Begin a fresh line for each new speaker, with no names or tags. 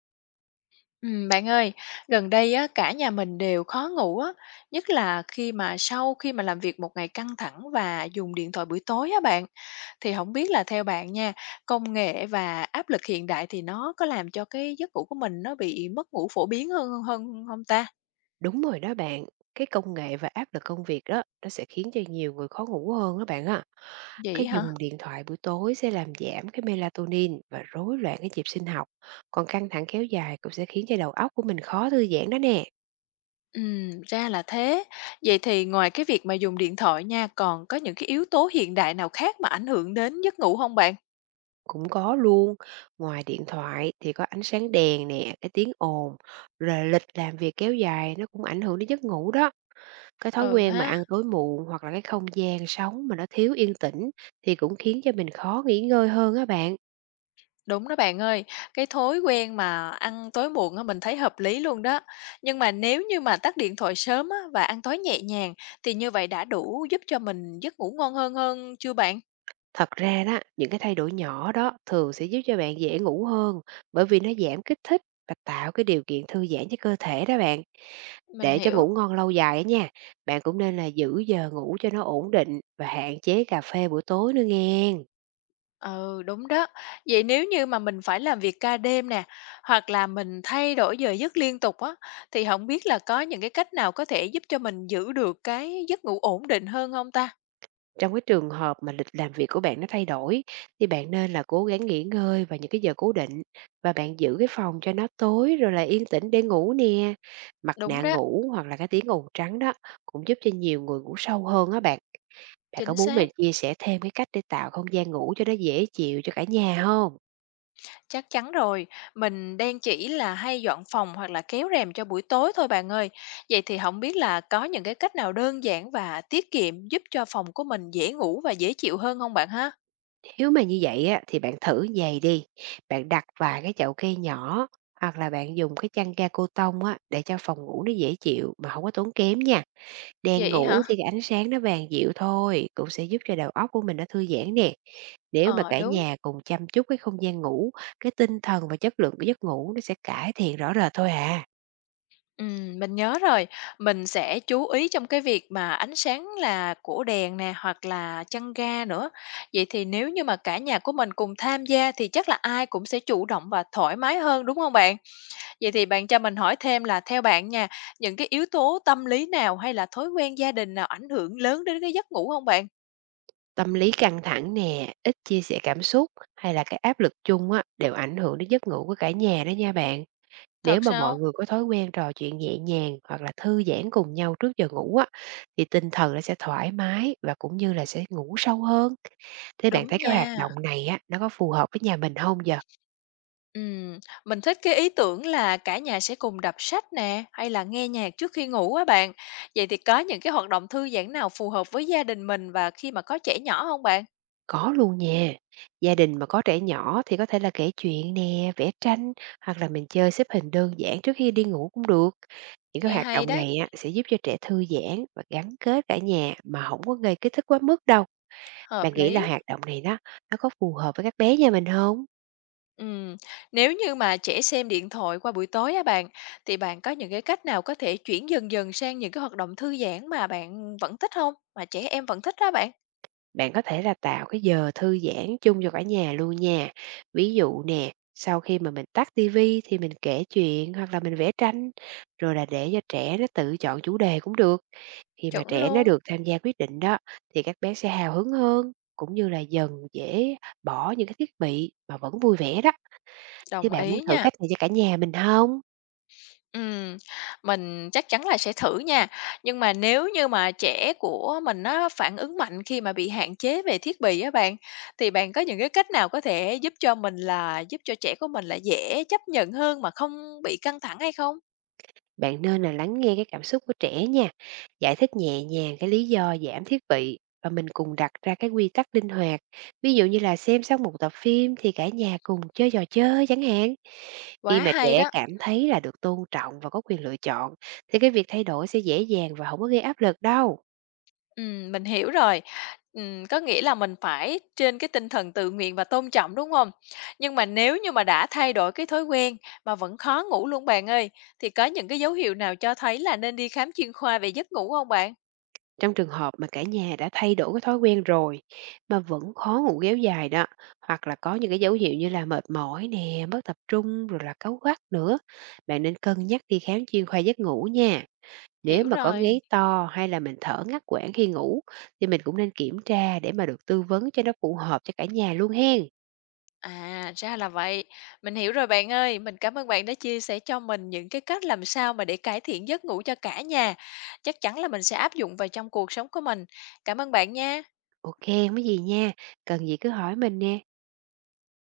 Bạn ơi, gần đây á, cả nhà mình đều khó ngủ á, nhất là khi mà sau khi mà làm việc một ngày căng thẳng và dùng điện thoại buổi tối á bạn, thì không biết là theo bạn nha, công nghệ và áp lực hiện đại thì nó có làm cho cái giấc ngủ của mình nó bị mất ngủ phổ biến hơn hơn không ta?
Đúng rồi đó bạn, cái công nghệ và áp lực công việc đó nó sẽ khiến cho nhiều người khó ngủ hơn đó bạn ạ.
Vậy
Cái
hả?
dùng điện thoại buổi tối sẽ làm giảm cái melatonin và rối loạn cái nhịp sinh học. Còn căng thẳng kéo dài cũng sẽ khiến cho đầu óc của mình khó thư giãn đó nè.
Ra là thế. Vậy thì ngoài cái việc mà dùng điện thoại nha, còn có những cái yếu tố hiện đại nào khác mà ảnh hưởng đến giấc ngủ không bạn?
Cũng có luôn, ngoài điện thoại thì có ánh sáng đèn nè, cái tiếng ồn, rồi lịch làm việc kéo dài nó cũng ảnh hưởng đến giấc ngủ đó. Cái thói
Ừ
quen mà
ha.
ăn tối muộn hoặc là cái không gian sống mà nó thiếu yên tĩnh thì cũng khiến cho mình khó nghỉ ngơi hơn á bạn.
Đúng đó bạn ơi, cái thói quen mà ăn tối muộn á, mình thấy hợp lý luôn đó. Nhưng mà nếu như mà tắt điện thoại sớm á, và ăn tối nhẹ nhàng thì như vậy đã đủ giúp cho mình giấc ngủ ngon hơn hơn chưa bạn?
Thật ra đó, những cái thay đổi nhỏ đó thường sẽ giúp cho bạn dễ ngủ hơn, bởi vì nó giảm kích thích và tạo cái điều kiện thư giãn cho cơ thể đó bạn.
Mình
Để cho
hiểu.
ngủ ngon lâu dài á nha, bạn cũng nên là giữ giờ ngủ cho nó ổn định và hạn chế cà phê buổi tối nữa nghe.
Ừ, đúng đó. Vậy nếu như mà mình phải làm việc ca đêm nè, hoặc là mình thay đổi giờ giấc liên tục á, thì không biết là có những cái cách nào có thể giúp cho mình giữ được cái giấc ngủ ổn định hơn không ta?
Trong cái trường hợp mà lịch làm việc của bạn nó thay đổi thì bạn nên là cố gắng nghỉ ngơi vào những cái giờ cố định, và bạn giữ cái phòng cho nó tối rồi là yên tĩnh để ngủ nè. Mặt
Đúng
nạ
đó,
ngủ hoặc là cái tiếng ồn trắng đó cũng giúp cho nhiều người ngủ sâu hơn á bạn. Bạn có
chính
muốn mình
xác.
chia sẻ thêm cái cách để tạo không gian ngủ cho nó dễ chịu cho cả nhà không?
Chắc chắn rồi, mình đang chỉ là hay dọn phòng hoặc là kéo rèm cho buổi tối thôi bạn ơi. Vậy thì không biết là có những cái cách nào đơn giản và tiết kiệm giúp cho phòng của mình dễ ngủ và dễ chịu hơn không bạn ha?
Nếu mà như vậy á, thì bạn thử vầy đi, bạn đặt vài cái chậu cây nhỏ hoặc là bạn dùng cái chăn ga cô tông á, để cho phòng ngủ nó dễ chịu mà không có tốn kém nha. Đèn
Vậy
ngủ
hả?
thì cái ánh sáng nó vàng dịu thôi, cũng sẽ giúp cho đầu óc của mình nó thư giãn nè. Nếu mà
Ờ,
cả
đúng.
nhà cùng chăm chút cái không gian ngủ, cái tinh thần và chất lượng của giấc ngủ nó sẽ cải thiện rõ rệt thôi à.
Mình nhớ rồi, mình sẽ chú ý trong cái việc mà ánh sáng là của đèn nè, hoặc là chăn ga nữa. Vậy thì nếu như mà cả nhà của mình cùng tham gia thì chắc là ai cũng sẽ chủ động và thoải mái hơn, đúng không bạn? Vậy thì bạn cho mình hỏi thêm là theo bạn nha, những cái yếu tố tâm lý nào hay là thói quen gia đình nào ảnh hưởng lớn đến cái giấc ngủ không bạn?
Tâm lý căng thẳng nè, ít chia sẻ cảm xúc hay là cái áp lực chung á, đều ảnh hưởng đến giấc ngủ của cả nhà đó nha bạn. Nếu
Thật
mà mọi
sao?
người có thói quen trò chuyện nhẹ nhàng hoặc là thư giãn cùng nhau trước giờ ngủ á, thì tinh thần nó sẽ thoải mái và cũng như là sẽ ngủ sâu hơn. Thế bạn thấy
Đúng
cái hoạt
nha.
động này á, nó có phù hợp với nhà mình không giờ?
Ừm, mình thích cái ý tưởng là cả nhà sẽ cùng đọc sách nè, hay là nghe nhạc trước khi ngủ á bạn. Vậy thì có những cái hoạt động thư giãn nào phù hợp với gia đình mình và khi mà có trẻ nhỏ không bạn?
Có luôn nha. Gia đình mà có trẻ nhỏ thì có thể là kể chuyện nè, vẽ tranh, hoặc là mình chơi xếp hình đơn giản trước khi đi ngủ cũng được. Những cái
Nghe
hoạt
hay
động
đấy,
này á, sẽ giúp cho trẻ thư giãn và gắn kết cả nhà mà không có gây kích thích quá mức đâu.
hợp
Bạn nghĩ là
lý.
hoạt động này đó nó có phù hợp với các bé nhà mình không?
Ừm, nếu như mà trẻ xem điện thoại qua buổi tối á bạn, thì bạn có những cái cách nào có thể chuyển dần dần sang những cái hoạt động thư giãn mà bạn vẫn thích không? Mà trẻ em vẫn thích đó bạn?
Bạn có thể là tạo cái giờ thư giãn chung cho cả nhà luôn nha. Ví dụ nè, sau khi mà mình tắt tivi thì mình kể chuyện hoặc là mình vẽ tranh, rồi là để cho trẻ nó tự chọn chủ đề cũng được. Khi mà
Chuẩn
trẻ nó
luôn,
được tham gia quyết định đó thì các bé sẽ hào hứng hơn, cũng như là dần dễ bỏ những cái thiết bị mà vẫn vui vẻ đó. Thế
đồng
bạn muốn
ý
thử
nha.
cách này cho cả nhà mình không?
Ừm, mình chắc chắn là sẽ thử nha. Nhưng mà nếu như mà trẻ của mình nó phản ứng mạnh khi mà bị hạn chế về thiết bị á bạn, thì bạn có những cái cách nào có thể giúp cho trẻ của mình là dễ chấp nhận hơn mà không bị căng thẳng hay không?
Bạn nên là lắng nghe cái cảm xúc của trẻ nha, giải thích nhẹ nhàng cái lý do giảm thiết bị và mình cùng đặt ra cái quy tắc linh hoạt. Ví dụ như là xem xong một tập phim thì cả nhà cùng chơi trò chơi chẳng hạn. Khi
Quá
mà
hay
trẻ
đó!
cảm thấy là được tôn trọng và có quyền lựa chọn thì cái việc thay đổi sẽ dễ dàng và không có gây áp lực đâu.
Mình hiểu rồi. Có nghĩa là mình phải trên cái tinh thần tự nguyện và tôn trọng, đúng không? Nhưng mà nếu như mà đã thay đổi cái thói quen mà vẫn khó ngủ luôn bạn ơi, thì có những cái dấu hiệu nào cho thấy là nên đi khám chuyên khoa về giấc ngủ không bạn?
Trong trường hợp mà cả nhà đã thay đổi cái thói quen rồi mà vẫn khó ngủ kéo dài đó, hoặc là có những cái dấu hiệu như là mệt mỏi nè, mất tập trung rồi là cáu gắt nữa, bạn nên cân nhắc đi khám chuyên khoa giấc ngủ nha. Nếu
Hiểu
mà có ngáy
rồi,
to hay là mình thở ngắt quãng khi ngủ thì mình cũng nên kiểm tra để mà được tư vấn cho nó phù hợp cho cả nhà luôn hen.
à, ra là vậy. Mình hiểu rồi bạn ơi, mình cảm ơn bạn đã chia sẻ cho mình những cái cách làm sao mà để cải thiện giấc ngủ cho cả nhà. Chắc chắn là mình sẽ áp dụng vào trong cuộc sống của mình. Cảm ơn bạn nha.
Ok, không có gì nha, cần gì cứ hỏi mình nè.